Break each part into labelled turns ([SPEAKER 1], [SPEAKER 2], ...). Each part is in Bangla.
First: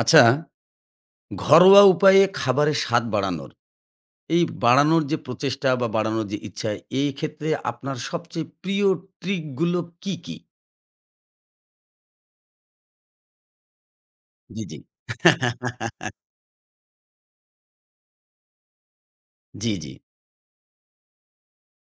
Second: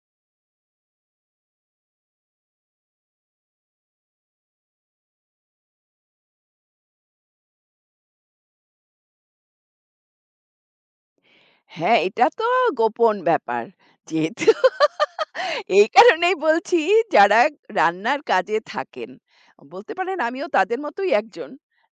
[SPEAKER 1] আচ্ছা, ঘরোয়া উপায়ে খাবারের স্বাদ বাড়ানোর, এই বাড়ানোর যে প্রচেষ্টা বা বাড়ানোর যে ইচ্ছা, এই ক্ষেত্রে আপনার সবচেয়ে প্রিয় ট্রিক গুলো কি?
[SPEAKER 2] হ্যাঁ, এটা তো গোপন ব্যাপার। যেহেতু
[SPEAKER 1] জি, জি।
[SPEAKER 2] এই কারণেই বলছি যারা রান্নার কাজে থাকেন,
[SPEAKER 1] জি, জি।
[SPEAKER 2] বলতে পারেন আমিও তাদের মতোই একজন।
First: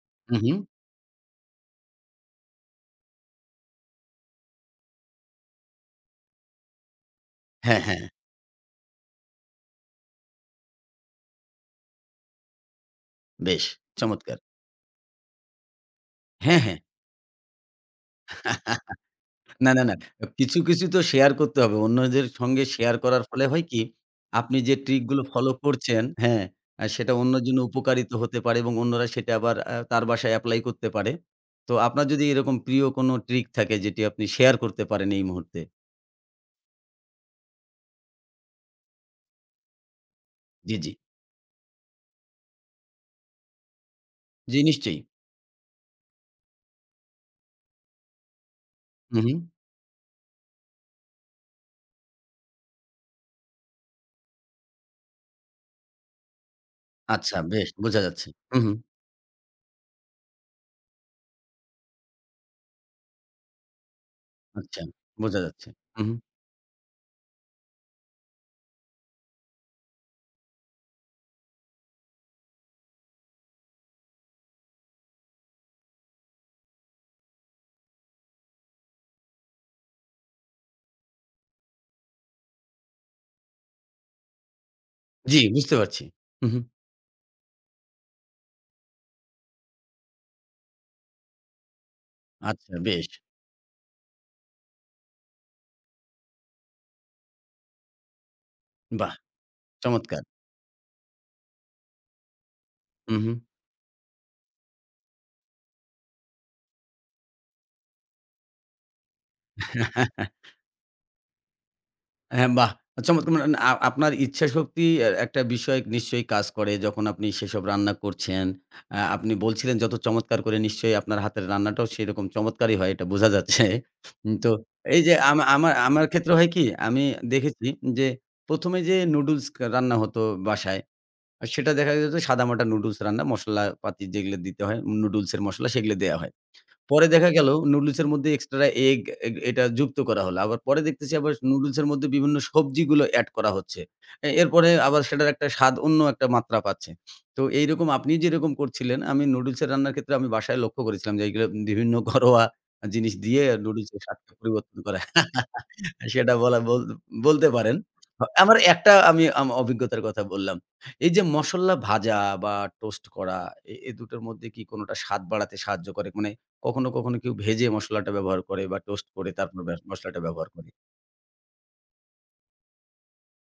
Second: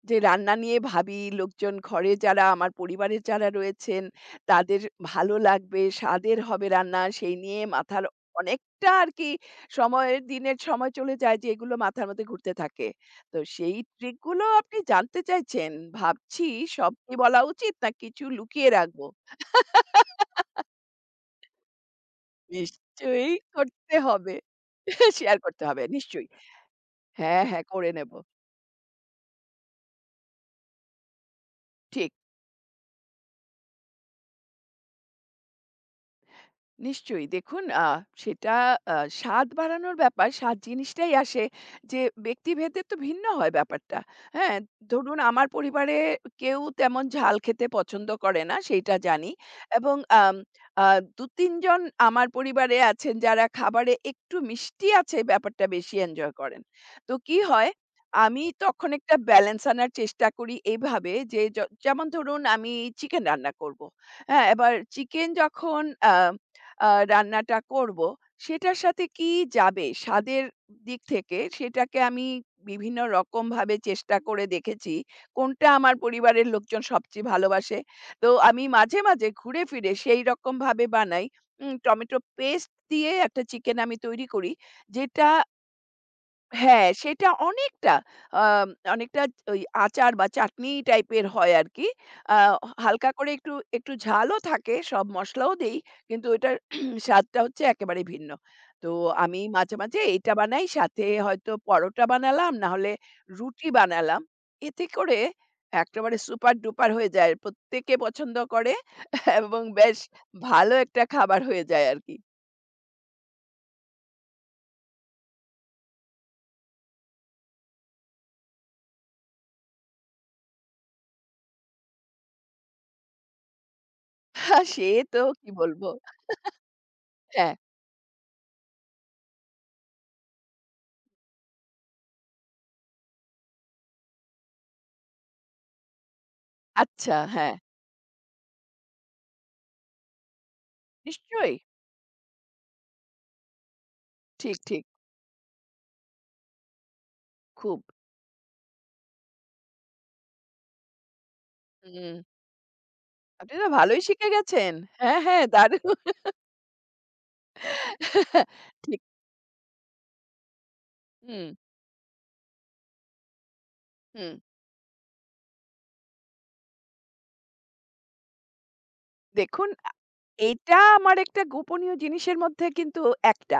[SPEAKER 2] যে
[SPEAKER 1] হু, হু।
[SPEAKER 2] রান্না নিয়ে ভাবি, লোকজন ঘরে যারা আমার পরিবারের যারা রয়েছেন, তাদের ভালো লাগবে, স্বাদের হবে রান্না সেই নিয়ে
[SPEAKER 1] হ্যাঁ, হ্যাঁ।
[SPEAKER 2] মাথার অনেকটা আরকি সময়ের দিনের সময় চলে যায় যে এগুলো মাথার মধ্যে ঘুরতে থাকে। তো
[SPEAKER 1] বেশ
[SPEAKER 2] সেই
[SPEAKER 1] চমৎকার!
[SPEAKER 2] ট্রিকগুলো আপনি জানতে চাইছেন। ভাবছি
[SPEAKER 1] হ্যাঁ, হ্যাঁ।
[SPEAKER 2] সব কি বলা উচিত না কিছু লুকিয়ে রাখবো?
[SPEAKER 1] না, না, না। কিছু তো শেয়ার করতে হবে। অন্যদের সঙ্গে শেয়ার করার
[SPEAKER 2] নিশ্চয়ই
[SPEAKER 1] ফলে হয় কি?
[SPEAKER 2] করতে হবে।
[SPEAKER 1] আপনি যে ট্রিক গুলো
[SPEAKER 2] শেয়ার
[SPEAKER 1] ফলো
[SPEAKER 2] করতে হবে
[SPEAKER 1] করছেন,
[SPEAKER 2] নিশ্চয়ই।
[SPEAKER 1] হ্যাঁ, সেটা অন্যের
[SPEAKER 2] হ্যাঁ,
[SPEAKER 1] জন্য
[SPEAKER 2] হ্যাঁ, করে
[SPEAKER 1] উপকারিত
[SPEAKER 2] নেব।
[SPEAKER 1] হতে পারে এবং অন্যরা সেটা আবার তার বাসায় এপ্লাই করতে পারে। তো আপনার
[SPEAKER 2] ঠিক।
[SPEAKER 1] যদি এরকম প্রিয় কোনো ট্রিক থাকে যেটি আপনি শেয়ার করতে পারেন এই মুহূর্তে।
[SPEAKER 2] নিশ্চয়ই। দেখুন, সেটা আ স্বাদ বাড়ানোর ব্যাপার, স্বাদ
[SPEAKER 1] জি, জি।
[SPEAKER 2] জিনিসটাই আসে যে ব্যক্তিভেদে তো ভিন্ন হয় ব্যাপারটা। হ্যাঁ?
[SPEAKER 1] জি, নিশ্চয়ই।
[SPEAKER 2] ধরুন আমার পরিবারে কেউ তেমন ঝাল খেতে পছন্দ করে না, সেইটা
[SPEAKER 1] হু,
[SPEAKER 2] জানি।
[SPEAKER 1] হু।
[SPEAKER 2] এবং আম আ ২-৩ জন আমার পরিবারে আছেন যারা খাবারে একটু মিষ্টি আছে ব্যাপারটা বেশি এনজয় করেন। তো
[SPEAKER 1] আচ্ছা,
[SPEAKER 2] কি
[SPEAKER 1] বেশ
[SPEAKER 2] হয়?
[SPEAKER 1] বোঝা যাচ্ছে।
[SPEAKER 2] আমি
[SPEAKER 1] হু, হু।
[SPEAKER 2] তখন একটা ব্যালেন্স আনার চেষ্টা করি এইভাবে যে যেমন ধরুন আমি চিকেন রান্না করব। হ্যাঁ? এবার
[SPEAKER 1] আচ্ছা,
[SPEAKER 2] চিকেন
[SPEAKER 1] বোঝা যাচ্ছে।
[SPEAKER 2] যখন
[SPEAKER 1] হু, হু।
[SPEAKER 2] আ আ রান্নাটা করব, সেটার সাথে কি যাবে স্বাদের দিক থেকে সেটাকে আমি বিভিন্ন রকমভাবে চেষ্টা করে দেখেছি। কোনটা আমার পরিবারের লোকজন সবচেয়ে ভালোবাসে। তো আমি মাঝে, মাঝে ঘুরে ফিরে সেই রকমভাবে বানাই। টমেটো পেস্ট দিয়ে একটা চিকেন আমি তৈরি করি। যেটা
[SPEAKER 1] জি, বুঝতে পারছি। হু, হু।
[SPEAKER 2] হ্যাঁ, সেটা অনেকটা আম অনেকটা ওই আচার বা চাটনি টাইপের হয় আরকি। আ
[SPEAKER 1] আচ্ছা বেশ।
[SPEAKER 2] হালকা করে একটু, একটু ঝালও থাকে, সব মসলাও দেই। কিন্তু ওটার স্বাদটা হচ্ছে একেবারে ভিন্ন। তো
[SPEAKER 1] বাহ!
[SPEAKER 2] আমি মাঝে, মাঝে
[SPEAKER 1] চমৎকার।
[SPEAKER 2] এটা বানাই, সাথে হয়তো পরোটা বানালাম, না হলে
[SPEAKER 1] হু, হু।
[SPEAKER 2] রুটি বানালাম। এতে করে একেবারে সুপার ডুপার হয়ে যায়। প্রত্যেকে পছন্দ করে এবং বেশ ভালো একটা খাবার হয়ে যায় আরকি।
[SPEAKER 1] হ্যাঁ, বাহ! চমৎকার, মানে আপনার ইচ্ছাশক্তি একটা বিষয় নিশ্চয়ই কাজ করে যখন আপনি সেসব রান্না করছেন। আপনি বলছিলেন যত চমৎকার করে নিশ্চয়ই আপনার হাতের রান্নাটাও সেরকম চমৎকারই হয়, এটা বোঝা যাচ্ছে। তো
[SPEAKER 2] সে
[SPEAKER 1] এই যে
[SPEAKER 2] তো
[SPEAKER 1] আমা
[SPEAKER 2] কি
[SPEAKER 1] আমার
[SPEAKER 2] বলব?
[SPEAKER 1] আমার ক্ষেত্রে হয় কি, আমি
[SPEAKER 2] হ্যাঁ,
[SPEAKER 1] দেখেছি যে ১ম এ যে নুডলস রান্না হতো বাসায়, আর সেটা দেখা যেত সাদামাটা নুডলস রান্না, মসলাপাতি যেগুলো দিতে হয় নুডলসের মসলা সেগুলো দেয়া হয়। পরে
[SPEAKER 2] আচ্ছা,
[SPEAKER 1] দেখা গেল
[SPEAKER 2] হ্যাঁ,
[SPEAKER 1] নুডলসের মধ্যে এক্সট্রা এগ এগ এটা যুক্ত করা হলো। আবার পরে দেখতেছি আবার
[SPEAKER 2] নিশ্চয়ই।
[SPEAKER 1] নুডলসের মধ্যে বিভিন্ন সবজিগুলো এড করা হচ্ছে।
[SPEAKER 2] ঠিক,
[SPEAKER 1] এরপরে
[SPEAKER 2] ঠিক।
[SPEAKER 1] আবার সেটার একটা স্বাদ অন্য একটা মাত্রা পাচ্ছে। তো
[SPEAKER 2] খুব।
[SPEAKER 1] এইরকম আপনি যেরকম করছিলেন, আমি নুডলসের রান্নার ক্ষেত্রে আমি বাসায় লক্ষ্য করেছিলাম যে এইগুলো বিভিন্ন
[SPEAKER 2] হুম।
[SPEAKER 1] ঘরোয়া জিনিস দিয়ে
[SPEAKER 2] আপনি তো
[SPEAKER 1] নুডলসের
[SPEAKER 2] ভালোই শিখে
[SPEAKER 1] স্বাদকে
[SPEAKER 2] গেছেন।
[SPEAKER 1] পরিবর্তন করা।
[SPEAKER 2] হ্যাঁ, হ্যাঁ দারুণ।
[SPEAKER 1] সেটা বলা বল বলতে পারেন। আমার একটা,
[SPEAKER 2] ঠিক।
[SPEAKER 1] আমি অভিজ্ঞতার কথা বললাম। এই যে
[SPEAKER 2] হুম,
[SPEAKER 1] মসল্লা ভাজা বা টোস্ট করা, এ ২ টার
[SPEAKER 2] হুম।
[SPEAKER 1] মধ্যে কি কোনটা স্বাদ বাড়াতে সাহায্য করে? মানে কখনো কেউ ভেজে মসলাটা ব্যবহার করে বা টোস্ট করে তারপর
[SPEAKER 2] দেখুন,
[SPEAKER 1] মসলাটা ব্যবহার করে।
[SPEAKER 2] এটা আমার একটা গোপনীয় জিনিসের মধ্যে কিন্তু একটা।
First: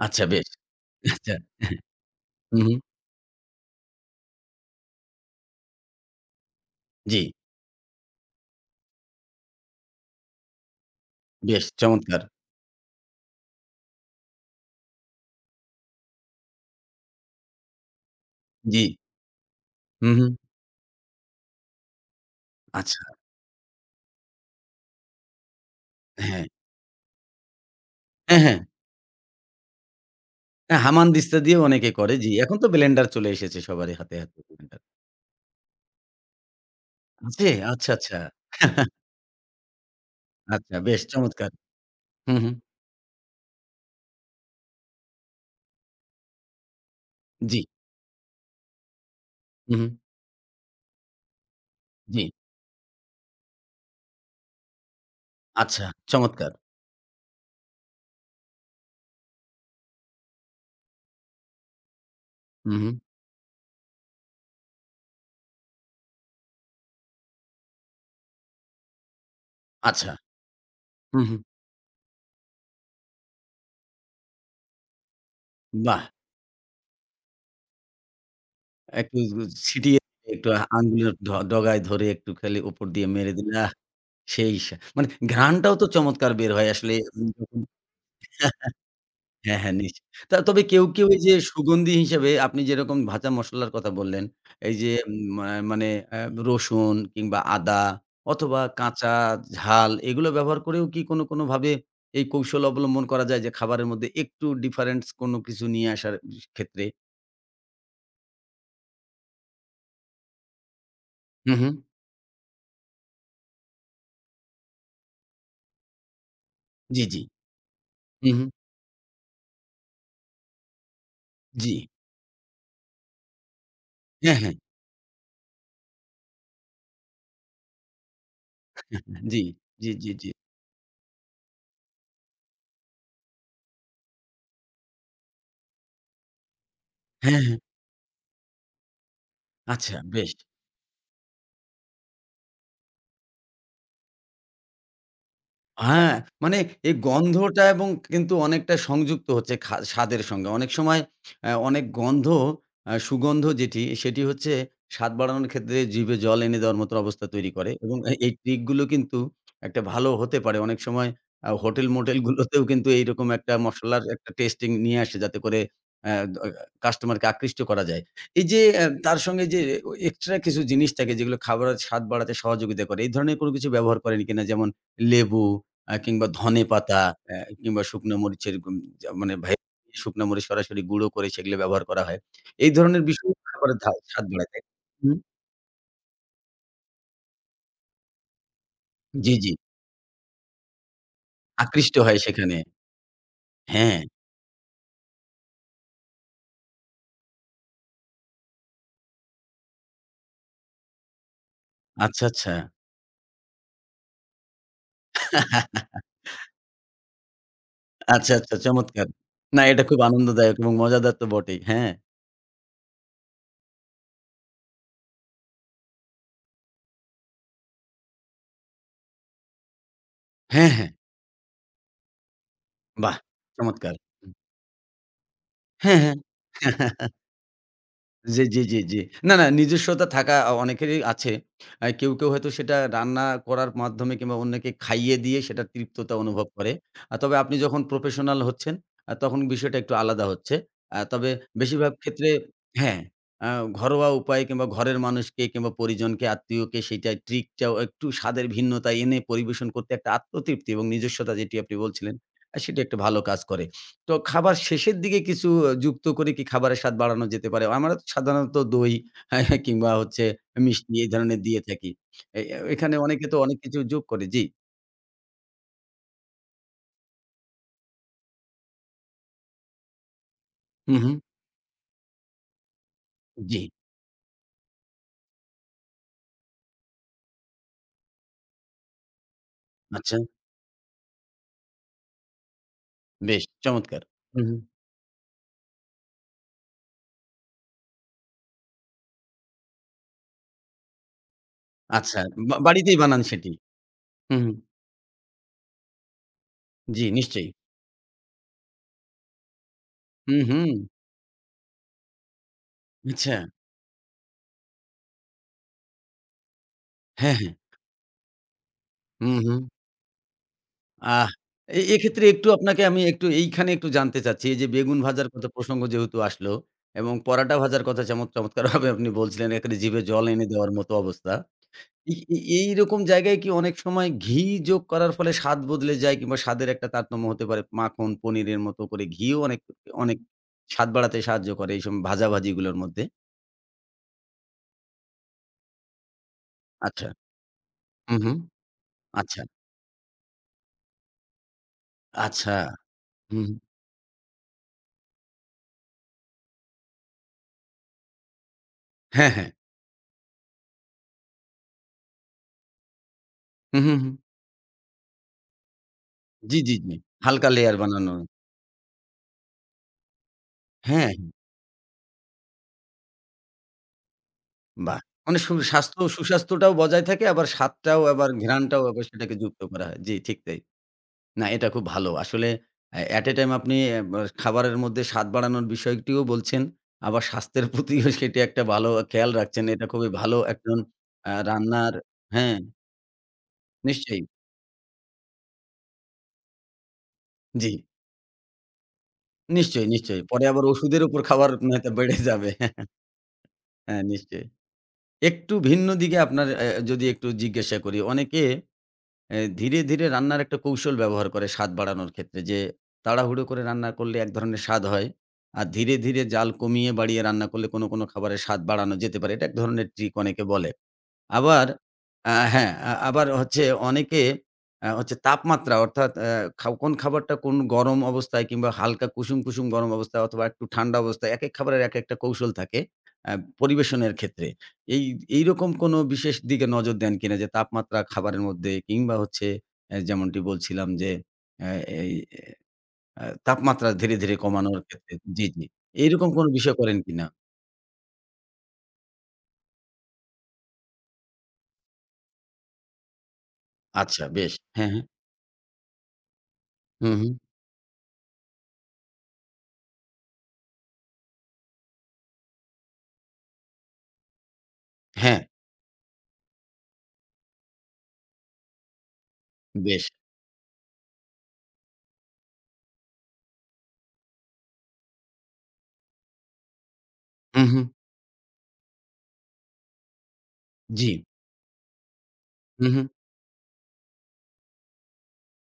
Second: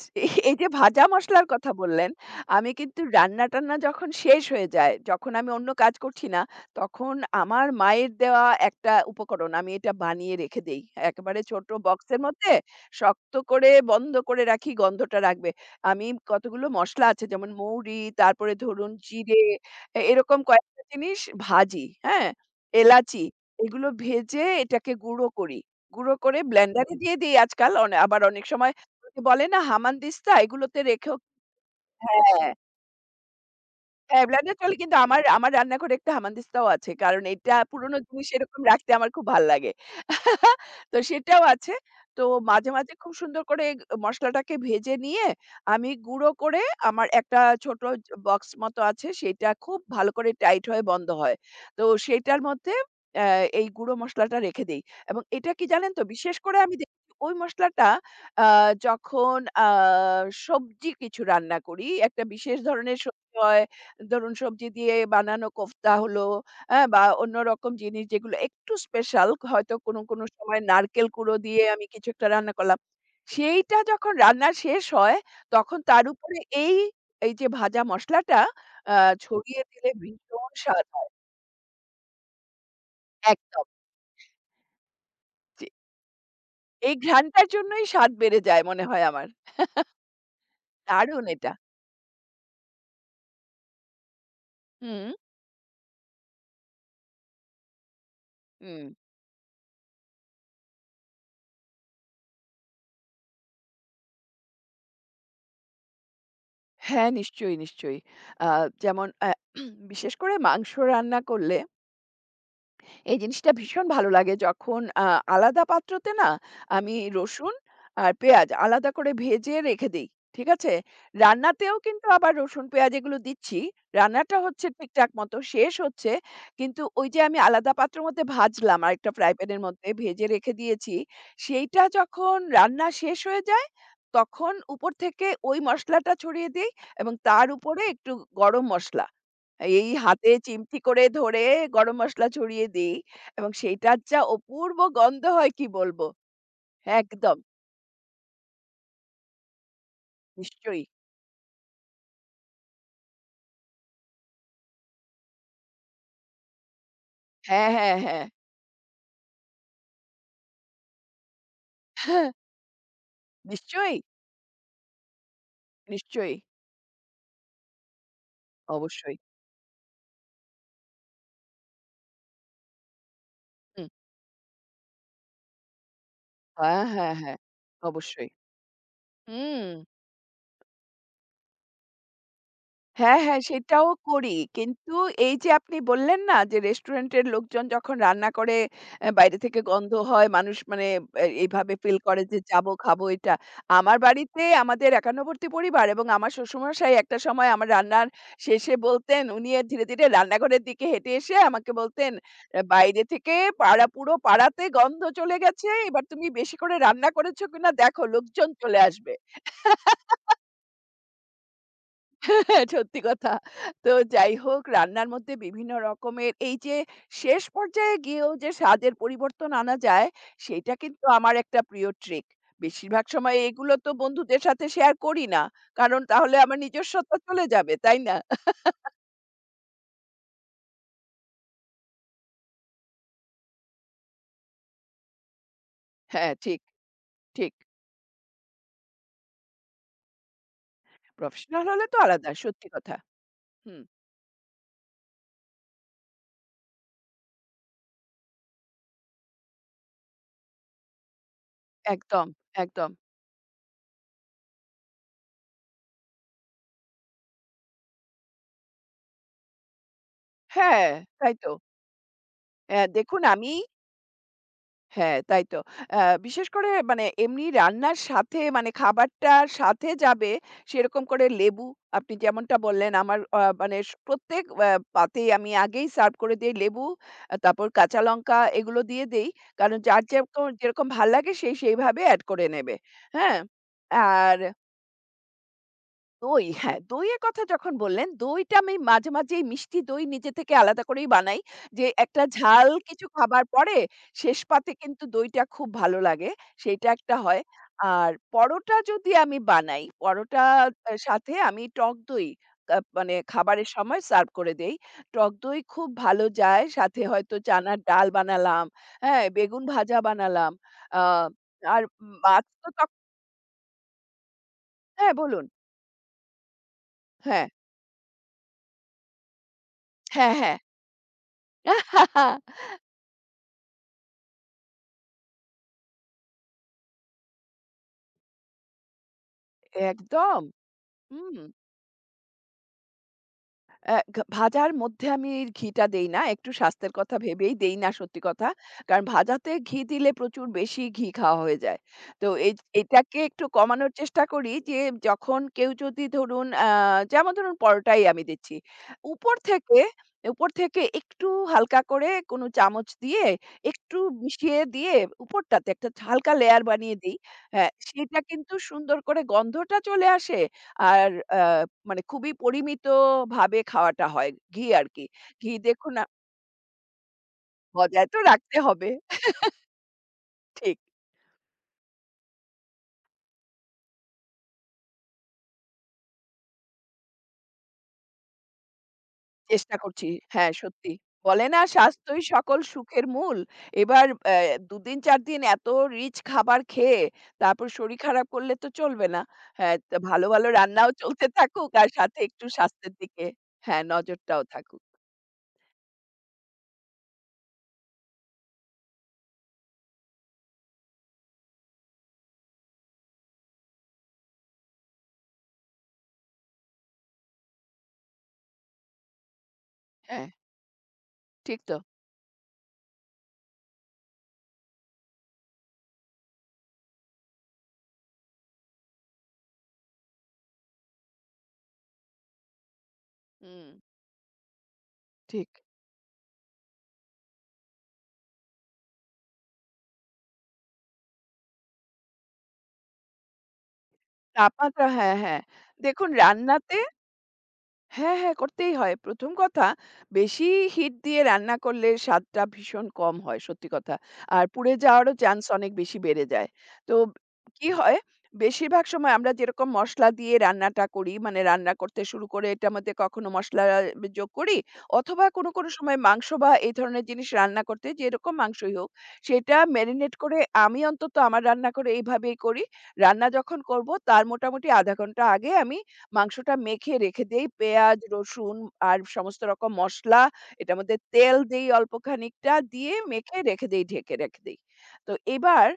[SPEAKER 2] যে
[SPEAKER 1] আচ্ছা বেশ।
[SPEAKER 2] এই যে ভাজা
[SPEAKER 1] আচ্ছা।
[SPEAKER 2] মসলার কথা বললেন,
[SPEAKER 1] হু,
[SPEAKER 2] আমি
[SPEAKER 1] হু।
[SPEAKER 2] কিন্তু রান্না-টান্না যখন শেষ হয়ে যায়, যখন আমি অন্য কাজ করছি না, তখন
[SPEAKER 1] জি,
[SPEAKER 2] আমার মায়ের দেওয়া একটা উপকরণ, আমি এটা বানিয়ে রেখে দেই। একেবারে
[SPEAKER 1] বেশ
[SPEAKER 2] ছোট
[SPEAKER 1] চমৎকার।
[SPEAKER 2] বক্সের মধ্যে শক্ত করে বন্ধ করে রাখি, গন্ধটা রাখবে। আমি কতগুলো মসলা আছে যেমন মৌরি, তারপরে
[SPEAKER 1] জি।
[SPEAKER 2] ধরুন জিরে,
[SPEAKER 1] হু, হু।
[SPEAKER 2] এরকম কয়েকটা জিনিস ভাজি, হ্যাঁ?
[SPEAKER 1] আচ্ছা।
[SPEAKER 2] এলাচি। এগুলো ভেজে এটাকে গুঁড়ো করি। গুঁড়ো করে
[SPEAKER 1] হ্যাঁ।
[SPEAKER 2] ব্লেন্ডারে হুম। দিয়ে দিই আজকাল। আবার
[SPEAKER 1] হ্যাঁ,
[SPEAKER 2] অনেক
[SPEAKER 1] হ্যাঁ।
[SPEAKER 2] সময় ওই যে বলে না হামানদিস্তা
[SPEAKER 1] হ্যাঁ,
[SPEAKER 2] এগুলোতে রেখেও
[SPEAKER 1] হামানদিস্তা দিয়েও অনেকে করে। জি,
[SPEAKER 2] হ্যাঁ।
[SPEAKER 1] এখন তো ব্লেন্ডার চলে এসেছে সবারই হাতে, হাতে
[SPEAKER 2] হ্যাঁ,ব্লেন্ডার চলে
[SPEAKER 1] ব্লেন্ডার।
[SPEAKER 2] কিন্তু আমার আমার রান্নাঘরে একটা হামানদিস্তাও আছে। কারণ
[SPEAKER 1] আছে?
[SPEAKER 2] এটা
[SPEAKER 1] আচ্ছা,
[SPEAKER 2] পুরনো
[SPEAKER 1] আচ্ছা।
[SPEAKER 2] জিনিস এরকম রাখতে আমার খুব ভাল লাগে।
[SPEAKER 1] আচ্ছা,
[SPEAKER 2] তো
[SPEAKER 1] বেশ
[SPEAKER 2] সেটাও
[SPEAKER 1] চমৎকার।
[SPEAKER 2] আছে। তো
[SPEAKER 1] হু, হু।
[SPEAKER 2] মাঝে, মাঝে খুব সুন্দর করে মসলাটাকে ভেজে নিয়ে আমি গুঁড়ো করে আমার একটা
[SPEAKER 1] জি।
[SPEAKER 2] ছোট বক্স মতো আছে সেটা
[SPEAKER 1] হু,
[SPEAKER 2] খুব
[SPEAKER 1] হু।
[SPEAKER 2] ভালো করে টাইট হয়ে বন্ধ হয়। তো
[SPEAKER 1] জি।
[SPEAKER 2] সেটার মধ্যে অ্যা এই গুঁড়ো মসলাটা রেখে দেই। এবং এটা কি
[SPEAKER 1] আচ্ছা,
[SPEAKER 2] জানেন তো বিশেষ
[SPEAKER 1] চমৎকার।
[SPEAKER 2] করে আমি দেখি ওই মসলাটা আ যখন আ সবজি কিছু রান্না করি, একটা বিশেষ
[SPEAKER 1] হু, হু।
[SPEAKER 2] ধরনের সবজি হয় ধরুন সবজি দিয়ে বানানো কোফতা হলো, হ্যাঁ? বা অন্যরকম জিনিস যেগুলো একটু স্পেশাল হয়তো কোনো,
[SPEAKER 1] আচ্ছা।
[SPEAKER 2] কোনো সময় নারকেল
[SPEAKER 1] হু, হু।
[SPEAKER 2] কুঁড়ো দিয়ে আমি কিছু একটা রান্না করলাম। সেইটা যখন রান্না শেষ হয় তখন
[SPEAKER 1] বাহ!
[SPEAKER 2] তার উপরে এই, এই যে ভাজা মসলাটা আ
[SPEAKER 1] একটু
[SPEAKER 2] ছড়িয়ে দিলে
[SPEAKER 1] ছিটিয়ে একটু
[SPEAKER 2] ভীষণ স্বাদ হয়।
[SPEAKER 1] আঙ্গুলের ডগায় ধরে একটু খালি উপর দিয়ে মেরে দিলে
[SPEAKER 2] একদম
[SPEAKER 1] আহ! সেই সা মানে
[SPEAKER 2] জি।
[SPEAKER 1] ঘ্রাণটাও তো চমৎকার বের হয় আসলে।
[SPEAKER 2] এই
[SPEAKER 1] উম
[SPEAKER 2] ঘ্রাণটার
[SPEAKER 1] যখন
[SPEAKER 2] জন্যই স্বাদ বেড়ে যায় মনে হয় আমার।
[SPEAKER 1] হ্যাঁ, হ্যাঁ, নিশ্চয়ই। তা তবে কেউ এই
[SPEAKER 2] দারুণ
[SPEAKER 1] যে
[SPEAKER 2] এটা।
[SPEAKER 1] সুগন্ধি হিসেবে আপনি যেরকম ভাজা মসলার কথা বললেন, এই যে
[SPEAKER 2] হুম,
[SPEAKER 1] উম আ মানে আ রসুন কিংবা আদা অথবা
[SPEAKER 2] হুম।
[SPEAKER 1] কাঁচা ঝাল এগুলো ব্যবহার করেও কি কোনোভাবে এই কৌশল অবলম্বন করা যায় যে খাবারের মধ্যে একটু ডিফারেন্স কোনো কিছু নিয়ে আসার ক্ষেত্রে?
[SPEAKER 2] হ্যাঁ, নিশ্চয়ই, নিশ্চয়ই। আ যেমন বিশেষ করে মাংস রান্না
[SPEAKER 1] হুম,
[SPEAKER 2] করলে
[SPEAKER 1] হুম।
[SPEAKER 2] এই জিনিসটা ভীষণ ভালো লাগে যখন আলাদা পাত্রতে না আমি
[SPEAKER 1] জি, জি।
[SPEAKER 2] রসুন আর
[SPEAKER 1] হুম, হুম।
[SPEAKER 2] পেঁয়াজ আলাদা করে ভেজে রেখে দেই। ঠিক আছে?
[SPEAKER 1] জি।
[SPEAKER 2] রান্নাতেও কিন্তু আবার রসুন, পেঁয়াজ এগুলো দিচ্ছি। রান্নাটা
[SPEAKER 1] হ্যাঁ, হ্যাঁ।
[SPEAKER 2] হচ্ছে ঠিকঠাক মতো শেষ হচ্ছে। কিন্তু ওই যে আমি আলাদা পাত্রের মধ্যে ভাজলাম আরেকটা ফ্রাই
[SPEAKER 1] জি,
[SPEAKER 2] প্যানের
[SPEAKER 1] জি,
[SPEAKER 2] মধ্যে
[SPEAKER 1] জি, জি।
[SPEAKER 2] ভেজে রেখে দিয়েছি। সেইটা যখন রান্না শেষ হয়ে যায়, তখন উপর থেকে ওই মসলাটা ছড়িয়ে দেই এবং
[SPEAKER 1] হ্যাঁ,
[SPEAKER 2] তার
[SPEAKER 1] হ্যাঁ।
[SPEAKER 2] উপরে একটু গরম মসলা। এই
[SPEAKER 1] আচ্ছা
[SPEAKER 2] হাতে
[SPEAKER 1] বেশ।
[SPEAKER 2] চিমটি করে ধরে গরম মসলা ছড়িয়ে দেই এবং সেইটার যা অপূর্ব গন্ধ হয় কি বলব!
[SPEAKER 1] হ্যাঁ, মানে এই
[SPEAKER 2] হ্যাঁ, একদম।
[SPEAKER 1] গন্ধটা এবং কিন্তু অনেকটা সংযুক্ত হচ্ছে স্বাদের সঙ্গে। অনেক
[SPEAKER 2] নিশ্চয়ই।
[SPEAKER 1] সময় অনেক গন্ধ, সুগন্ধ যেটি, সেটি হচ্ছে স্বাদ বাড়ানোর ক্ষেত্রে জিভে জল এনে দেওয়ার মতো অবস্থা তৈরি
[SPEAKER 2] হ্যাঁ,
[SPEAKER 1] করে, এবং
[SPEAKER 2] হ্যাঁ, হ্যাঁ।
[SPEAKER 1] এই ট্রিক গুলো কিন্তু একটা ভালো হতে পারে। অনেক সময় হোটেল-মোটেল
[SPEAKER 2] হ্যাঁ,
[SPEAKER 1] গুলোতেও কিন্তু এইরকম একটা
[SPEAKER 2] নিশ্চয়ই,
[SPEAKER 1] মসলার একটা টেস্টিং নিয়ে আসে যাতে করে অ্যা
[SPEAKER 2] নিশ্চয়ই।
[SPEAKER 1] দ কাস্টমারকে আকৃষ্ট করা যায়। এই যে
[SPEAKER 2] অবশ্যই।
[SPEAKER 1] তার সঙ্গে যে ও এক্সট্রা কিছু জিনিস থাকে যেগুলো খাবারের স্বাদ বাড়াতে সহযোগিতা করে। এই ধরনের কোনো কিছু
[SPEAKER 2] হুম।
[SPEAKER 1] ব্যবহার করেন কিনা? যেমন লেবু, কিংবা
[SPEAKER 2] হ্যাঁ,
[SPEAKER 1] ধনেপাতা,
[SPEAKER 2] হ্যাঁ,
[SPEAKER 1] অ্যা
[SPEAKER 2] হ্যাঁ।
[SPEAKER 1] কিংবা শুকনো
[SPEAKER 2] অবশ্যই।
[SPEAKER 1] মরিচের গুম যা মানে ভাই
[SPEAKER 2] হুম।
[SPEAKER 1] শুকনো মরিচ সরাসরি গুঁড়ো করে সেগুলো ব্যবহার করা হয়। এই ধরনের
[SPEAKER 2] হ্যাঁ,
[SPEAKER 1] বিষয়
[SPEAKER 2] হ্যাঁ,
[SPEAKER 1] খাবারের
[SPEAKER 2] সেটাও
[SPEAKER 1] স্বাদ
[SPEAKER 2] করি।
[SPEAKER 1] বাড়ায়, তাই
[SPEAKER 2] কিন্তু
[SPEAKER 1] হুম,
[SPEAKER 2] এই যে আপনি বললেন না যে রেস্টুরেন্টের লোকজন যখন রান্না করে
[SPEAKER 1] জি,
[SPEAKER 2] বাইরে
[SPEAKER 1] জি।
[SPEAKER 2] থেকে গন্ধ হয়, মানুষ মানে এইভাবে
[SPEAKER 1] আকৃষ্ট
[SPEAKER 2] ফিল
[SPEAKER 1] হয়
[SPEAKER 2] করে যে
[SPEAKER 1] সেখানে।
[SPEAKER 2] যাবো, খাবো এটা। আমার
[SPEAKER 1] হ্যাঁ,
[SPEAKER 2] বাড়িতে আমাদের একান্নবর্তী পরিবার এবং আমার শ্বশুরমশাই একটা সময় আমার রান্নার শেষে বলতেন, উনি ধীরে, ধীরে রান্নাঘরের দিকে হেঁটে এসে আমাকে বলতেন,
[SPEAKER 1] আচ্ছা, আচ্ছা।
[SPEAKER 2] বাইরে থেকে পাড়া পুরো পাড়াতে গন্ধ চলে গেছে। এবার তুমি বেশি করে রান্না করেছো কিনা দেখো
[SPEAKER 1] আচ্ছা,
[SPEAKER 2] লোকজন
[SPEAKER 1] আচ্ছা,
[SPEAKER 2] চলে
[SPEAKER 1] চমৎকার।
[SPEAKER 2] আসবে।"
[SPEAKER 1] না, এটা খুব আনন্দদায়ক এবং মজাদার তো বটেই। হ্যাঁ।
[SPEAKER 2] হ্যাঁ, সত্যি কথা। তো যাই হোক রান্নার মধ্যে বিভিন্ন রকমের এই যে শেষ পর্যায়ে গিয়েও যে স্বাদের পরিবর্তন আনা যায়,
[SPEAKER 1] হ্যাঁ,
[SPEAKER 2] সেইটা
[SPEAKER 1] হ্যাঁ।
[SPEAKER 2] কিন্তু আমার একটা প্রিয় ট্রিক। বেশিরভাগ
[SPEAKER 1] বাহ!
[SPEAKER 2] সময় এগুলো তো
[SPEAKER 1] চমৎকার।
[SPEAKER 2] বন্ধুদের সাথে শেয়ার করি না।
[SPEAKER 1] হ্যাঁ,
[SPEAKER 2] কারণ
[SPEAKER 1] হ্যাঁ।
[SPEAKER 2] তাহলে আমার নিজস্বতা চলে যাবে, তাই না?
[SPEAKER 1] জি, জি, জি, জি। না, না, নিজস্বতা থাকা অনেকেরই আছে। কেউ হয়তো সেটা রান্না করার মাধ্যমে কিংবা অন্যকে খাইয়ে দিয়ে সেটার তৃপ্ততা
[SPEAKER 2] হ্যাঁ,
[SPEAKER 1] অনুভব
[SPEAKER 2] ঠিক,
[SPEAKER 1] করে। তবে
[SPEAKER 2] ঠিক।
[SPEAKER 1] আপনি যখন প্রফেশনাল হচ্ছেন, তখন বিষয়টা একটু আলাদা হচ্ছে। তবে
[SPEAKER 2] প্রফেশনাল হলে
[SPEAKER 1] বেশিরভাগ
[SPEAKER 2] তো
[SPEAKER 1] ক্ষেত্রে
[SPEAKER 2] আলাদা, সত্যি কথা।
[SPEAKER 1] হ্যাঁ, আ
[SPEAKER 2] হুম,
[SPEAKER 1] ঘরোয়া উপায়ে কিংবা ঘরের মানুষকে কিংবা পরিজনকে, আত্মীয়কে সেইটা ট্রিকটাও একটু স্বাদের ভিন্নতা এনে পরিবেশন করতে একটা আত্মতৃপ্তি এবং নিজস্বতা যেটি আপনি বলছিলেন,
[SPEAKER 2] একদম,
[SPEAKER 1] সেটি
[SPEAKER 2] একদম।
[SPEAKER 1] একটা ভালো কাজ করে। তো খাবার শেষের দিকে কিছু যুক্ত করে কি খাবারের স্বাদ বাড়ানো যেতে পারে? আমরা তো সাধারণত দই কিংবা হচ্ছে
[SPEAKER 2] হ্যাঁ,
[SPEAKER 1] মিষ্টি এই
[SPEAKER 2] তাই
[SPEAKER 1] ধরনের
[SPEAKER 2] তো।
[SPEAKER 1] দিয়ে থাকি। এ এখানে
[SPEAKER 2] দেখুন
[SPEAKER 1] অনেকে তো
[SPEAKER 2] আমি
[SPEAKER 1] অনেক কিছু যোগ করে। জি।
[SPEAKER 2] হ্যাঁ, তাই তো। আ বিশেষ করে মানে এমনি রান্নার সাথে মানে খাবারটার সাথে যাবে
[SPEAKER 1] হু,
[SPEAKER 2] সেরকম
[SPEAKER 1] হু।
[SPEAKER 2] করে লেবু আপনি যেমনটা বললেন আমার
[SPEAKER 1] জি।
[SPEAKER 2] মানে প্রত্যেক পাতেই আমি আগেই সার্ভ করে দেই লেবু, আ তারপর কাঁচা লঙ্কা এগুলো দিয়ে দেই। কারণ যার
[SPEAKER 1] আচ্ছা।
[SPEAKER 2] যেরকম যেরকম ভাল লাগে সে সেইভাবে এড করে নেবে। হ্যাঁ?
[SPEAKER 1] বেশ চমৎকার।
[SPEAKER 2] আর
[SPEAKER 1] হু, হু।
[SPEAKER 2] দই হ্যাঁ, দইয়ের কথা যখন বললেন, দইটা আমি মাঝে, মাঝেই মিষ্টি দই নিজে থেকে আলাদা করেই বানাই। যে
[SPEAKER 1] আচ্ছা।
[SPEAKER 2] একটা
[SPEAKER 1] বা
[SPEAKER 2] ঝাল
[SPEAKER 1] বাড়িতেই
[SPEAKER 2] কিছু
[SPEAKER 1] বানান
[SPEAKER 2] খাবার
[SPEAKER 1] সেটি।
[SPEAKER 2] পরে
[SPEAKER 1] হু,
[SPEAKER 2] শেষ
[SPEAKER 1] হু।
[SPEAKER 2] পাতে কিন্তু দইটা খুব ভালো লাগে। সেইটা
[SPEAKER 1] জি,
[SPEAKER 2] একটা হয়।
[SPEAKER 1] নিশ্চয়ই।
[SPEAKER 2] আর পরোটা যদি আমি বানাই,
[SPEAKER 1] হু, হু।
[SPEAKER 2] পরোটার আ সাথে আমি টক দই আ মানে
[SPEAKER 1] আচ্ছা।
[SPEAKER 2] খাবারের সময় সার্ভ করে দেই। টক দই খুব ভালো যায়। সাথে হয়তো
[SPEAKER 1] হ্যাঁ, হ্যাঁ।
[SPEAKER 2] চানার ডাল বানালাম, হ্যাঁ?
[SPEAKER 1] হু, হু।
[SPEAKER 2] বেগুন ভাজা বানালাম। আ
[SPEAKER 1] আহ,
[SPEAKER 2] আর
[SPEAKER 1] এক্ষেত্রে
[SPEAKER 2] মাছ
[SPEAKER 1] একটু
[SPEAKER 2] তো
[SPEAKER 1] আপনাকে আমি একটু এইখানে একটু জানতে চাচ্ছি। এই যে বেগুন
[SPEAKER 2] হ্যাঁ,
[SPEAKER 1] ভাজার
[SPEAKER 2] বলুন।
[SPEAKER 1] কথা প্রসঙ্গ যেহেতু আসলো এবং
[SPEAKER 2] হ্যাঁ,
[SPEAKER 1] পরাটা ভাজার কথা যেমন চমৎকারভাবে আপনি বলছিলেন, একেবারে জিভে জল
[SPEAKER 2] হ্যাঁ,
[SPEAKER 1] এনে
[SPEAKER 2] হ্যাঁ।
[SPEAKER 1] দেওয়ার মতো অবস্থা। এই এই এইরকম জায়গায় কি অনেক সময় ঘি যোগ করার ফলে স্বাদ বদলে যায় কিংবা স্বাদের একটা তারতম্য হতে পারে? মাখন, পনিরের মতো করে ঘিও অনেক
[SPEAKER 2] একদম।
[SPEAKER 1] স্বাদ বাড়াতে
[SPEAKER 2] হুম।
[SPEAKER 1] সাহায্য করে এইসব ভাজাভাজিগুলোর মধ্যে।
[SPEAKER 2] অ্যা ঘ ভাজার মধ্যে আমি ঘিটা দেই না। একটু স্বাস্থ্যের
[SPEAKER 1] আচ্ছা।
[SPEAKER 2] কথা ভেবেই দেই না
[SPEAKER 1] হুম,
[SPEAKER 2] সত্যি
[SPEAKER 1] হুম।
[SPEAKER 2] কথা। কারণ
[SPEAKER 1] আচ্ছা,
[SPEAKER 2] ভাজাতে ঘি দিলে প্রচুর বেশি ঘি খাওয়া হয়ে যায়। তো
[SPEAKER 1] আচ্ছা।
[SPEAKER 2] এই এটাকে
[SPEAKER 1] হুম,
[SPEAKER 2] একটু
[SPEAKER 1] হুম।
[SPEAKER 2] কমানোর চেষ্টা করি যে যখন কেউ যদি ধরুন যেমন ধরুন পরোটাই আমি দিচ্ছি।
[SPEAKER 1] হ্যাঁ,
[SPEAKER 2] উপর
[SPEAKER 1] হ্যাঁ।
[SPEAKER 2] থেকে উপর থেকে একটু হালকা করে কোনো চামচ দিয়ে
[SPEAKER 1] হুম,
[SPEAKER 2] একটু
[SPEAKER 1] হুম, হুম।
[SPEAKER 2] মিশিয়ে দিয়ে উপরটাতে একটা হালকা
[SPEAKER 1] জি,
[SPEAKER 2] লেয়ার
[SPEAKER 1] জি, জি।
[SPEAKER 2] বানিয়ে দিই।
[SPEAKER 1] হালকা
[SPEAKER 2] হ্যাঁ,
[SPEAKER 1] লেয়ার বানানো।
[SPEAKER 2] সেটা কিন্তু সুন্দর করে গন্ধটা চলে আসে।
[SPEAKER 1] হ্যাঁ।
[SPEAKER 2] আর
[SPEAKER 1] হ্যাঁ।
[SPEAKER 2] আ মানে খুবই পরিমিতভাবে খাওয়াটা হয়। ঘি
[SPEAKER 1] বাহ!
[SPEAKER 2] আরকি।
[SPEAKER 1] মানে
[SPEAKER 2] ঘি দেখুন
[SPEAKER 1] স্বাস্থ্য, সুস্বাস্থ্যটাও বজায় থাকে আবার স্বাদটাও
[SPEAKER 2] বজায় তো
[SPEAKER 1] আবার
[SPEAKER 2] রাখতে
[SPEAKER 1] ঘ্রাণটাও
[SPEAKER 2] হবে।
[SPEAKER 1] আবার সেটাকে যুক্ত করা হয়। জি, ঠিক তাই।
[SPEAKER 2] ঠিক।
[SPEAKER 1] না, এটা খুব ভালো। আসলে অ্যা এট এ টাইম আপনি অ্যা বা খাবারের মধ্যে স্বাদ বাড়ানোর বিষয়টিও বলছেন, আবার স্বাস্থ্যের প্রতিও সেটি একটা ভালো খেয়াল রাখছেন।
[SPEAKER 2] চেষ্টা
[SPEAKER 1] এটা
[SPEAKER 2] করছি।
[SPEAKER 1] খুবই ভালো
[SPEAKER 2] হ্যাঁ,
[SPEAKER 1] একজন
[SPEAKER 2] সত্যি। বলে না
[SPEAKER 1] রান্নার।
[SPEAKER 2] স্বাস্থ্যই
[SPEAKER 1] হ্যাঁ,
[SPEAKER 2] সকল সুখের মূল। এবার
[SPEAKER 1] নিশ্চয়ই।
[SPEAKER 2] ২ দিন ৪ দিন এত রিচ খাবার খেয়ে তারপর
[SPEAKER 1] জি,
[SPEAKER 2] শরীর খারাপ করলে তো চলবে না। হ্যাঁ,
[SPEAKER 1] নিশ্চয়ই,
[SPEAKER 2] তো
[SPEAKER 1] নিশ্চয়ই।
[SPEAKER 2] ভালো,
[SPEAKER 1] পরে
[SPEAKER 2] ভালো
[SPEAKER 1] আবার
[SPEAKER 2] রান্নাও
[SPEAKER 1] ওষুধের উপর
[SPEAKER 2] চলতে
[SPEAKER 1] খাবার
[SPEAKER 2] থাকুক আর
[SPEAKER 1] নয়তো বেড়ে
[SPEAKER 2] সাথে একটু
[SPEAKER 1] যাবে।
[SPEAKER 2] স্বাস্থ্যের দিকে হ্যাঁ,
[SPEAKER 1] হ্যাঁ,
[SPEAKER 2] নজরটাও
[SPEAKER 1] নিশ্চয়ই।
[SPEAKER 2] থাকুক।
[SPEAKER 1] একটু ভিন্ন দিকে আপনার যদি একটু জিজ্ঞাসা করি, অনেকে ধীরে রান্নার একটা কৌশল ব্যবহার করে স্বাদ বাড়ানোর ক্ষেত্রে যে, তাড়াহুড়ো করে রান্না করলে এক ধরনের স্বাদ হয়। আর ধীরে জাল কমিয়ে বাড়িয়ে রান্না করলে কোনো খাবারের স্বাদ বাড়ানো যেতে পারে। এটা এক ধরনের ট্রিক
[SPEAKER 2] হ্যাঁ,
[SPEAKER 1] অনেকে বলে।
[SPEAKER 2] ঠিক
[SPEAKER 1] আবার
[SPEAKER 2] তো?
[SPEAKER 1] হ্যাঁ, আবার হচ্ছে অনেকে হচ্ছে তাপমাত্রা, অর্থাৎ অ্যা খাও কোন খাবারটা কোন গরম অবস্থায় কিংবা হালকা কুসুম গরম অবস্থায় অথবা একটু ঠান্ডা অবস্থায় একেক খাবারের একেকটা কৌশল থাকে আ
[SPEAKER 2] হুম,
[SPEAKER 1] পরিবেশনের ক্ষেত্রে। এই
[SPEAKER 2] ঠিক।
[SPEAKER 1] এইরকম কোনো বিশেষ দিকে নজর দেন কিনা যে তাপমাত্রা খাবারের মধ্যে কিংবা হচ্ছে যেমনটি বলছিলাম যে অ্যা এই আ তাপমাত্রা ধীরে কমানোর
[SPEAKER 2] তাপমাত্রা
[SPEAKER 1] ক্ষেত্রে
[SPEAKER 2] হ্যাঁ, হ্যাঁ।
[SPEAKER 1] জি, জি।
[SPEAKER 2] দেখুন
[SPEAKER 1] এইরকম কোনো বিষয়
[SPEAKER 2] রান্নাতে
[SPEAKER 1] করেন কিনা?
[SPEAKER 2] হ্যাঁ, হ্যাঁ, করতেই হয়। ১ম কথা বেশি হিট দিয়ে রান্না করলে স্বাদটা ভীষণ কম হয়, সত্যি কথা।
[SPEAKER 1] আচ্ছা
[SPEAKER 2] আর
[SPEAKER 1] বেশ।
[SPEAKER 2] পুড়ে
[SPEAKER 1] হ্যাঁ, হ্যাঁ।
[SPEAKER 2] যাওয়ারও চান্স অনেক বেশি বেড়ে যায়। তো
[SPEAKER 1] হুম, হুম।
[SPEAKER 2] কি হয়, বেশিরভাগ সময় আমরা যেরকম মসলা দিয়ে রান্নাটা করি, মানে রান্না করতে শুরু করে এটার মধ্যে কখনো মসলা যোগ করি অথবা
[SPEAKER 1] হ্যাঁ,
[SPEAKER 2] কোনো, কোনো সময় মাংস বা এই ধরনের জিনিস রান্না করতে যেরকম মাংসই হোক, সেটা
[SPEAKER 1] বেশ।
[SPEAKER 2] মেরিনেট করে আমি অন্তত আমার রান্না করে এইভাবেই করি। রান্না যখন করব তার মোটামুটি ১/২ ঘন্টা আগে আমি মাংসটা মেখে রেখে দেই।
[SPEAKER 1] হুম, হুম।
[SPEAKER 2] পেঁয়াজ, রসুন আর সমস্ত রকম মসলা, এটার মধ্যে
[SPEAKER 1] জি।
[SPEAKER 2] তেল দেই অল্প খানিকটা,
[SPEAKER 1] হু,
[SPEAKER 2] দিয়ে
[SPEAKER 1] হু।
[SPEAKER 2] মেখে রেখে দেই, ঢেকে রেখে দেই। তো এবার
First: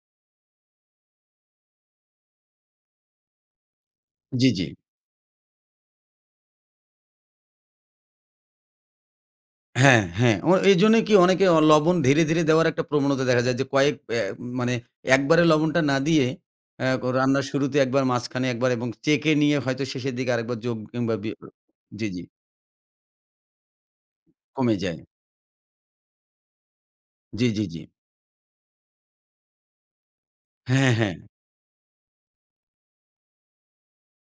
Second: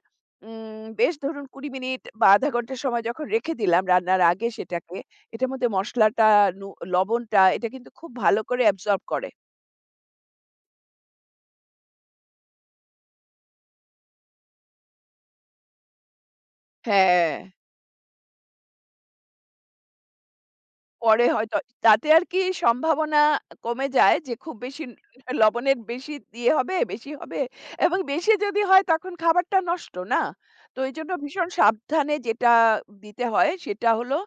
[SPEAKER 2] বেশ ধরুন ২০ মিনিট বা ০.৫ ঘন্টা সময় যখন রেখে দিলাম রান্নার আগে
[SPEAKER 1] জি, জি।
[SPEAKER 2] সেটাকে, এটার মধ্যে মসলাটা, নু লবণটা এটা কিন্তু খুব ভালো করে অ্যাবসর্ব করে।
[SPEAKER 1] হ্যাঁ, হ্যাঁ। ও, এজন্যই কি অনেকে লবণ ধীরে দেওয়ার একটা প্রবণতা দেখা যায় যে কয়েক মানে একবারে লবণটা না দিয়ে অ্যা ক
[SPEAKER 2] হ্যাঁ।
[SPEAKER 1] রান্নার শুরুতে একবার, মাঝখানে একবার এবং চেখে নিয়ে হয়তো শেষের দিকে আরেকবার যোগ কিংবা
[SPEAKER 2] পরে হয়তো
[SPEAKER 1] জি,
[SPEAKER 2] তাতে
[SPEAKER 1] জি
[SPEAKER 2] আর কি সম্ভাবনা কমে যায় যে খুব
[SPEAKER 1] কমে
[SPEAKER 2] বেশি
[SPEAKER 1] যায়।
[SPEAKER 2] লবণের বেশি ইয়ে হবে, বেশি হবে
[SPEAKER 1] জি, জি, জি।
[SPEAKER 2] এবং বেশি যদি হয় তখন খাবারটা নষ্ট না? তো
[SPEAKER 1] হ্যাঁ,
[SPEAKER 2] এইজন্য
[SPEAKER 1] হ্যাঁ।
[SPEAKER 2] ভীষণ সাবধানে যেটা দিতে হয় সেটা হলো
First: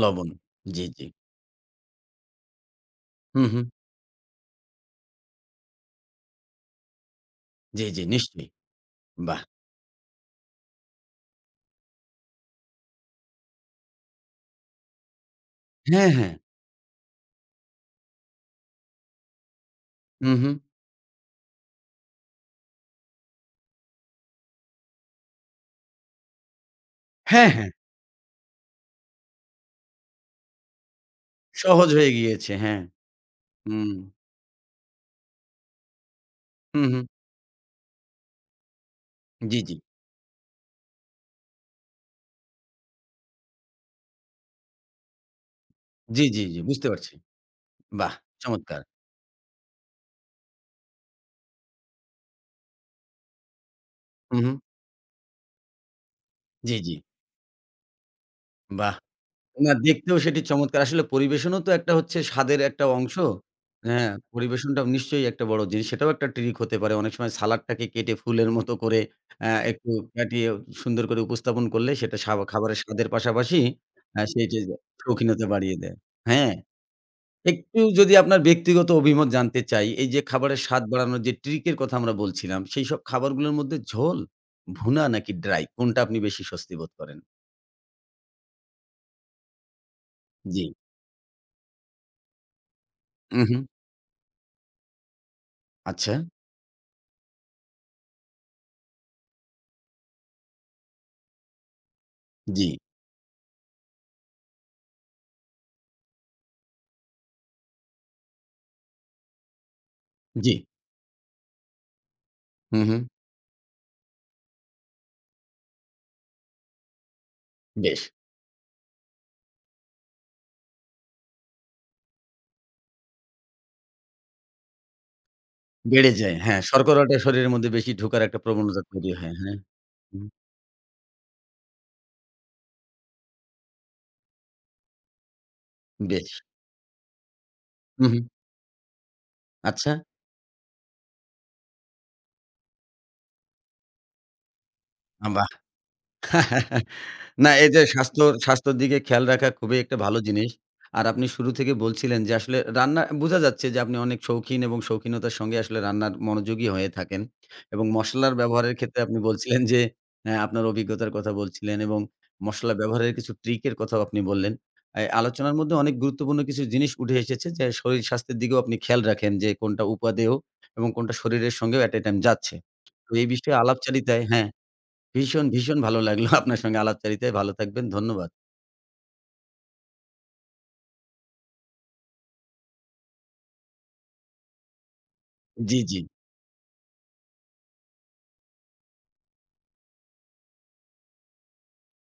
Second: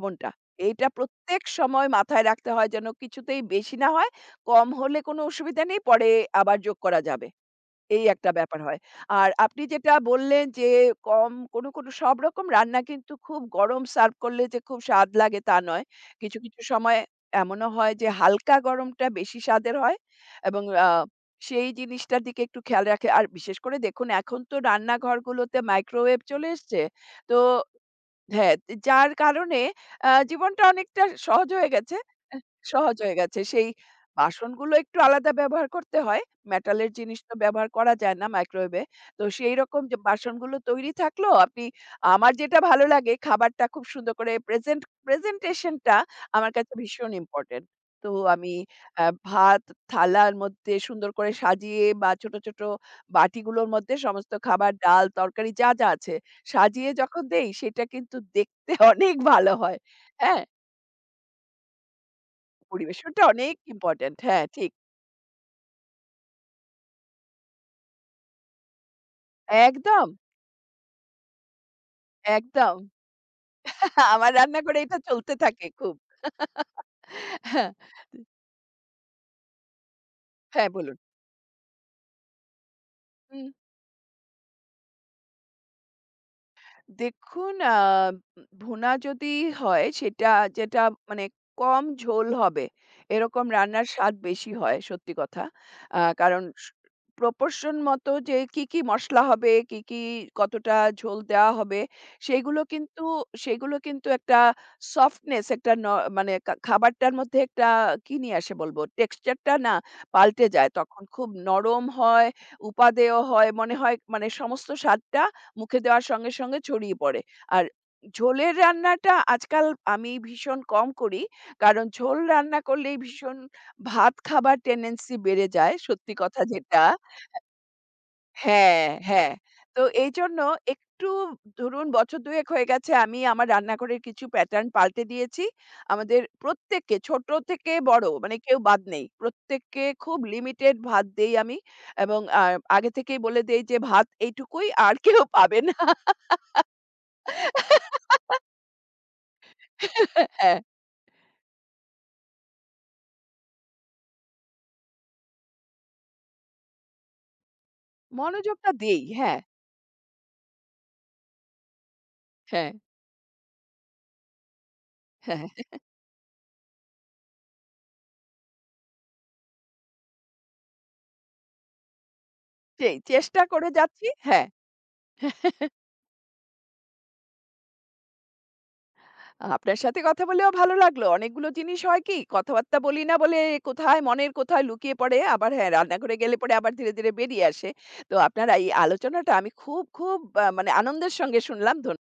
[SPEAKER 1] লবণ। জি,
[SPEAKER 2] এইটা
[SPEAKER 1] জি।
[SPEAKER 2] প্রত্যেক সময় মাথায় রাখতে হয় যেন
[SPEAKER 1] হু,
[SPEAKER 2] কিছুতেই
[SPEAKER 1] হু।
[SPEAKER 2] বেশি না হয়। কম হলে কোনো অসুবিধা নেই, পরে আবার যোগ করা যাবে।
[SPEAKER 1] জি, জি
[SPEAKER 2] এই একটা
[SPEAKER 1] নিশ্চয়ই।
[SPEAKER 2] ব্যাপার হয়। আর
[SPEAKER 1] বাহ!
[SPEAKER 2] আপনি যেটা বললেন যে কম কোনো, কোনো সব রকম রান্না কিন্তু খুব গরম সার্ভ করলে যে খুব স্বাদ লাগে তা নয়।
[SPEAKER 1] হ্যাঁ, হ্যাঁ।
[SPEAKER 2] কিছু, কিছু সময় এমনও হয় যে হালকা গরমটা বেশি স্বাদের হয়
[SPEAKER 1] হু, হু।
[SPEAKER 2] এবং আ সেই জিনিসটার দিকে একটু খেয়াল রাখে। আর বিশেষ করে দেখুন এখন তো রান্নাঘরগুলোতে মাইক্রোওয়েভ চলে এসছে। তো
[SPEAKER 1] হ্যাঁ, হ্যাঁ।
[SPEAKER 2] হ্যাঁ, যার কারণে আ জীবনটা অনেকটা সহজ হয়ে
[SPEAKER 1] সহজ
[SPEAKER 2] গেছে।
[SPEAKER 1] হয়ে
[SPEAKER 2] এহ
[SPEAKER 1] গিয়েছে। হ্যাঁ।
[SPEAKER 2] সহজ হয়ে গেছে। সেই
[SPEAKER 1] হুম।
[SPEAKER 2] বাসনগুলো একটু আলাদা ব্যবহার করতে হয়।
[SPEAKER 1] হু,
[SPEAKER 2] মেটালের
[SPEAKER 1] হু।
[SPEAKER 2] জিনিস তো ব্যবহার করা যায় না মাইক্রোওয়েভে। তো
[SPEAKER 1] জি, জি।
[SPEAKER 2] সেইরকম যে বাসনগুলো তৈরি থাকলো আপনি আমার যেটা ভালো লাগে খাবারটা খুব সুন্দর করে প্রেজেন্টেশন টা
[SPEAKER 1] জি, জি,
[SPEAKER 2] আমার
[SPEAKER 1] জি।
[SPEAKER 2] কাছে
[SPEAKER 1] বুঝতে
[SPEAKER 2] ভীষণ
[SPEAKER 1] পারছি।
[SPEAKER 2] ইম্পোর্টেন্ট। তো
[SPEAKER 1] বাহ!
[SPEAKER 2] আমি
[SPEAKER 1] চমৎকার।
[SPEAKER 2] আ ভাত থালার মধ্যে সুন্দর করে সাজিয়ে বা ছোট, ছোট বাটিগুলোর মধ্যে সমস্ত
[SPEAKER 1] হু, হু।
[SPEAKER 2] খাবার, ডাল, তরকারি যা, যা আছে
[SPEAKER 1] জি,
[SPEAKER 2] সাজিয়ে
[SPEAKER 1] জি।
[SPEAKER 2] যখন দেই সেটা কিন্তু দেখতে
[SPEAKER 1] বাহ!
[SPEAKER 2] অনেক ভালো
[SPEAKER 1] না,
[SPEAKER 2] হয়।
[SPEAKER 1] দেখতেও সেটি
[SPEAKER 2] হ্যাঁ?
[SPEAKER 1] চমৎকার। আসলে পরিবেশনও তো একটা হচ্ছে স্বাদের একটা অংশ।
[SPEAKER 2] পরিবেশনটা অনেক
[SPEAKER 1] হ্যাঁ,
[SPEAKER 2] ইম্পোর্টেন্ট। হ্যাঁ, ঠিক।
[SPEAKER 1] পরিবেশনটাও নিশ্চয়ই একটা বড় জিনিস। সেটাও একটা ট্রিক হতে পারে। অনেক সময় সালাডটাকে কেটে ফুলের মতো করে একটু
[SPEAKER 2] একদম,
[SPEAKER 1] কাটিয়ে সুন্দর করে উপস্থাপন করলে সেটা
[SPEAKER 2] একদম।
[SPEAKER 1] খাবারের স্বাদের পাশাপাশি
[SPEAKER 2] আমার
[SPEAKER 1] সেই যে
[SPEAKER 2] রান্নাঘরে এটা চলতে
[SPEAKER 1] শৌখিনতা
[SPEAKER 2] থাকে
[SPEAKER 1] বাড়িয়ে দেয়।
[SPEAKER 2] খুব।
[SPEAKER 1] হ্যাঁ,
[SPEAKER 2] হ্যাঁ,
[SPEAKER 1] একটু যদি আপনার ব্যক্তিগত অভিমত জানতে চাই, এই যে খাবারের
[SPEAKER 2] হ্যাঁ
[SPEAKER 1] স্বাদ
[SPEAKER 2] বলুন।
[SPEAKER 1] বাড়ানোর যে ট্রিকের কথা আমরা বলছিলাম, সেই সব
[SPEAKER 2] হুম।
[SPEAKER 1] খাবারগুলোর মধ্যে ঝোল, ভুনা নাকি ড্রাই কোনটা আপনি বেশি স্বস্তি বোধ করেন?
[SPEAKER 2] দেখুন ভুনা যদি হয় সেটা
[SPEAKER 1] জি।
[SPEAKER 2] যেটা মানে কম ঝোল হবে এরকম
[SPEAKER 1] উহু,
[SPEAKER 2] রান্নার স্বাদ বেশি হয় সত্যি কথা। আ
[SPEAKER 1] আচ্ছা।
[SPEAKER 2] কারণ প্রপোর্শন মতো যে কি, কি মসলা হবে, কি, কি কতটা ঝোল দেওয়া হবে সেগুলো
[SPEAKER 1] জি,
[SPEAKER 2] কিন্তু সেগুলো কিন্তু একটা সফটনেস একটা মানে খাবারটার মধ্যে একটা কি নিয়ে আসে বলব টেক্সচার টা না পাল্টে
[SPEAKER 1] জি।
[SPEAKER 2] যায়। তখন খুব নরম হয়,
[SPEAKER 1] হু, হু।
[SPEAKER 2] উপাদেয় হয়। মনে হয় মানে সমস্ত স্বাদটা মুখে দেওয়ার সঙ্গে, সঙ্গে ছড়িয়ে পড়ে। আর
[SPEAKER 1] বেশ।
[SPEAKER 2] ঝোলের রান্নাটা আজকাল আমি ভীষণ কম করি। কারণ ঝোল রান্না করলেই ভীষণ ভাত খাবার টেনডেন্সি বেড়ে যায়,
[SPEAKER 1] বেড়ে
[SPEAKER 2] সত্যি
[SPEAKER 1] যায়।
[SPEAKER 2] কথা
[SPEAKER 1] হ্যাঁ,
[SPEAKER 2] যেটা।
[SPEAKER 1] শর্করাটা শরীরের মধ্যে বেশি ঢোকার একটা প্রবণতা
[SPEAKER 2] হ্যাঁ,
[SPEAKER 1] তৈরি
[SPEAKER 2] হ্যাঁ।
[SPEAKER 1] হয়। হ্যাঁ,
[SPEAKER 2] তো
[SPEAKER 1] হুম,
[SPEAKER 2] এইজন্য একটু ধরুন বছর ২ এক হয়ে গেছে আমি আমার রান্নাঘরের কিছু প্যাটার্ন পাল্টে দিয়েছি। আমাদের
[SPEAKER 1] বেশ।
[SPEAKER 2] প্রত্যেককে ছোট থেকে
[SPEAKER 1] হু,
[SPEAKER 2] বড়
[SPEAKER 1] হু।
[SPEAKER 2] মানে কেউ বাদ নেই। প্রত্যেককে
[SPEAKER 1] আচ্ছা,
[SPEAKER 2] খুব লিমিটেড ভাত দেই আমি এবং আ আগে থেকেই বলে দেই যে ভাত এইটুকুই আর কেউ
[SPEAKER 1] আ
[SPEAKER 2] পাবে না।
[SPEAKER 1] বাহ! না, এই যে স্বাস্থ্যর দিকে খেয়াল রাখা খুবই একটা ভালো জিনিস।
[SPEAKER 2] হ্যাঁ,
[SPEAKER 1] আর আপনি শুরু থেকে বলছিলেন যে আসলে রান্না বোঝা যাচ্ছে যে আপনি অনেক শৌখিন এবং শৌখিনতার সঙ্গে আসলে রান্নার মনোযোগী হয়ে থাকেন। এবং মসলার
[SPEAKER 2] মনোযোগটা
[SPEAKER 1] ব্যবহারের ক্ষেত্রে
[SPEAKER 2] দেই।
[SPEAKER 1] আপনি
[SPEAKER 2] হ্যাঁ,
[SPEAKER 1] বলছিলেন যে আপনার অভিজ্ঞতার কথা বলছিলেন এবং
[SPEAKER 2] হ্যাঁ,
[SPEAKER 1] মসলা ব্যবহারের কিছু ট্রিকের কথাও আপনি বললেন। এই
[SPEAKER 2] হ্যাঁ,
[SPEAKER 1] আলোচনার মধ্যে অনেক গুরুত্বপূর্ণ কিছু জিনিস উঠে এসেছে যে শরীর স্বাস্থ্যের দিকেও আপনি খেয়াল রাখেন, যে কোনটা উপাদেয় এবং কোনটা শরীরের সঙ্গেও at a time যাচ্ছে।
[SPEAKER 2] সেই
[SPEAKER 1] তো এই
[SPEAKER 2] চেষ্টা
[SPEAKER 1] বিষয়ে
[SPEAKER 2] করে যাচ্ছি।
[SPEAKER 1] আলাপচারিতায়
[SPEAKER 2] হ্যাঁ।
[SPEAKER 1] হ্যাঁ। ভীষণ ভালো লাগলো আপনার সঙ্গে আলাপচারিতায়। ভালো থাকবেন। ধন্যবাদ।
[SPEAKER 2] আপনার সাথে কথা বলেও ভালো লাগলো। অনেকগুলো জিনিস হয় কি কথাবার্তা বলি না বলে কোথায় মনের কোথায় লুকিয়ে পড়ে। আবার হ্যাঁ,
[SPEAKER 1] জি, জি।
[SPEAKER 2] রান্নাঘরে গেলে পরে আবার ধীরে, ধীরে বেরিয়ে আসে। তো আপনার এই আলোচনাটা আমি খুব, খুব আ মানে আনন্দের সঙ্গে শুনলাম। ধন্য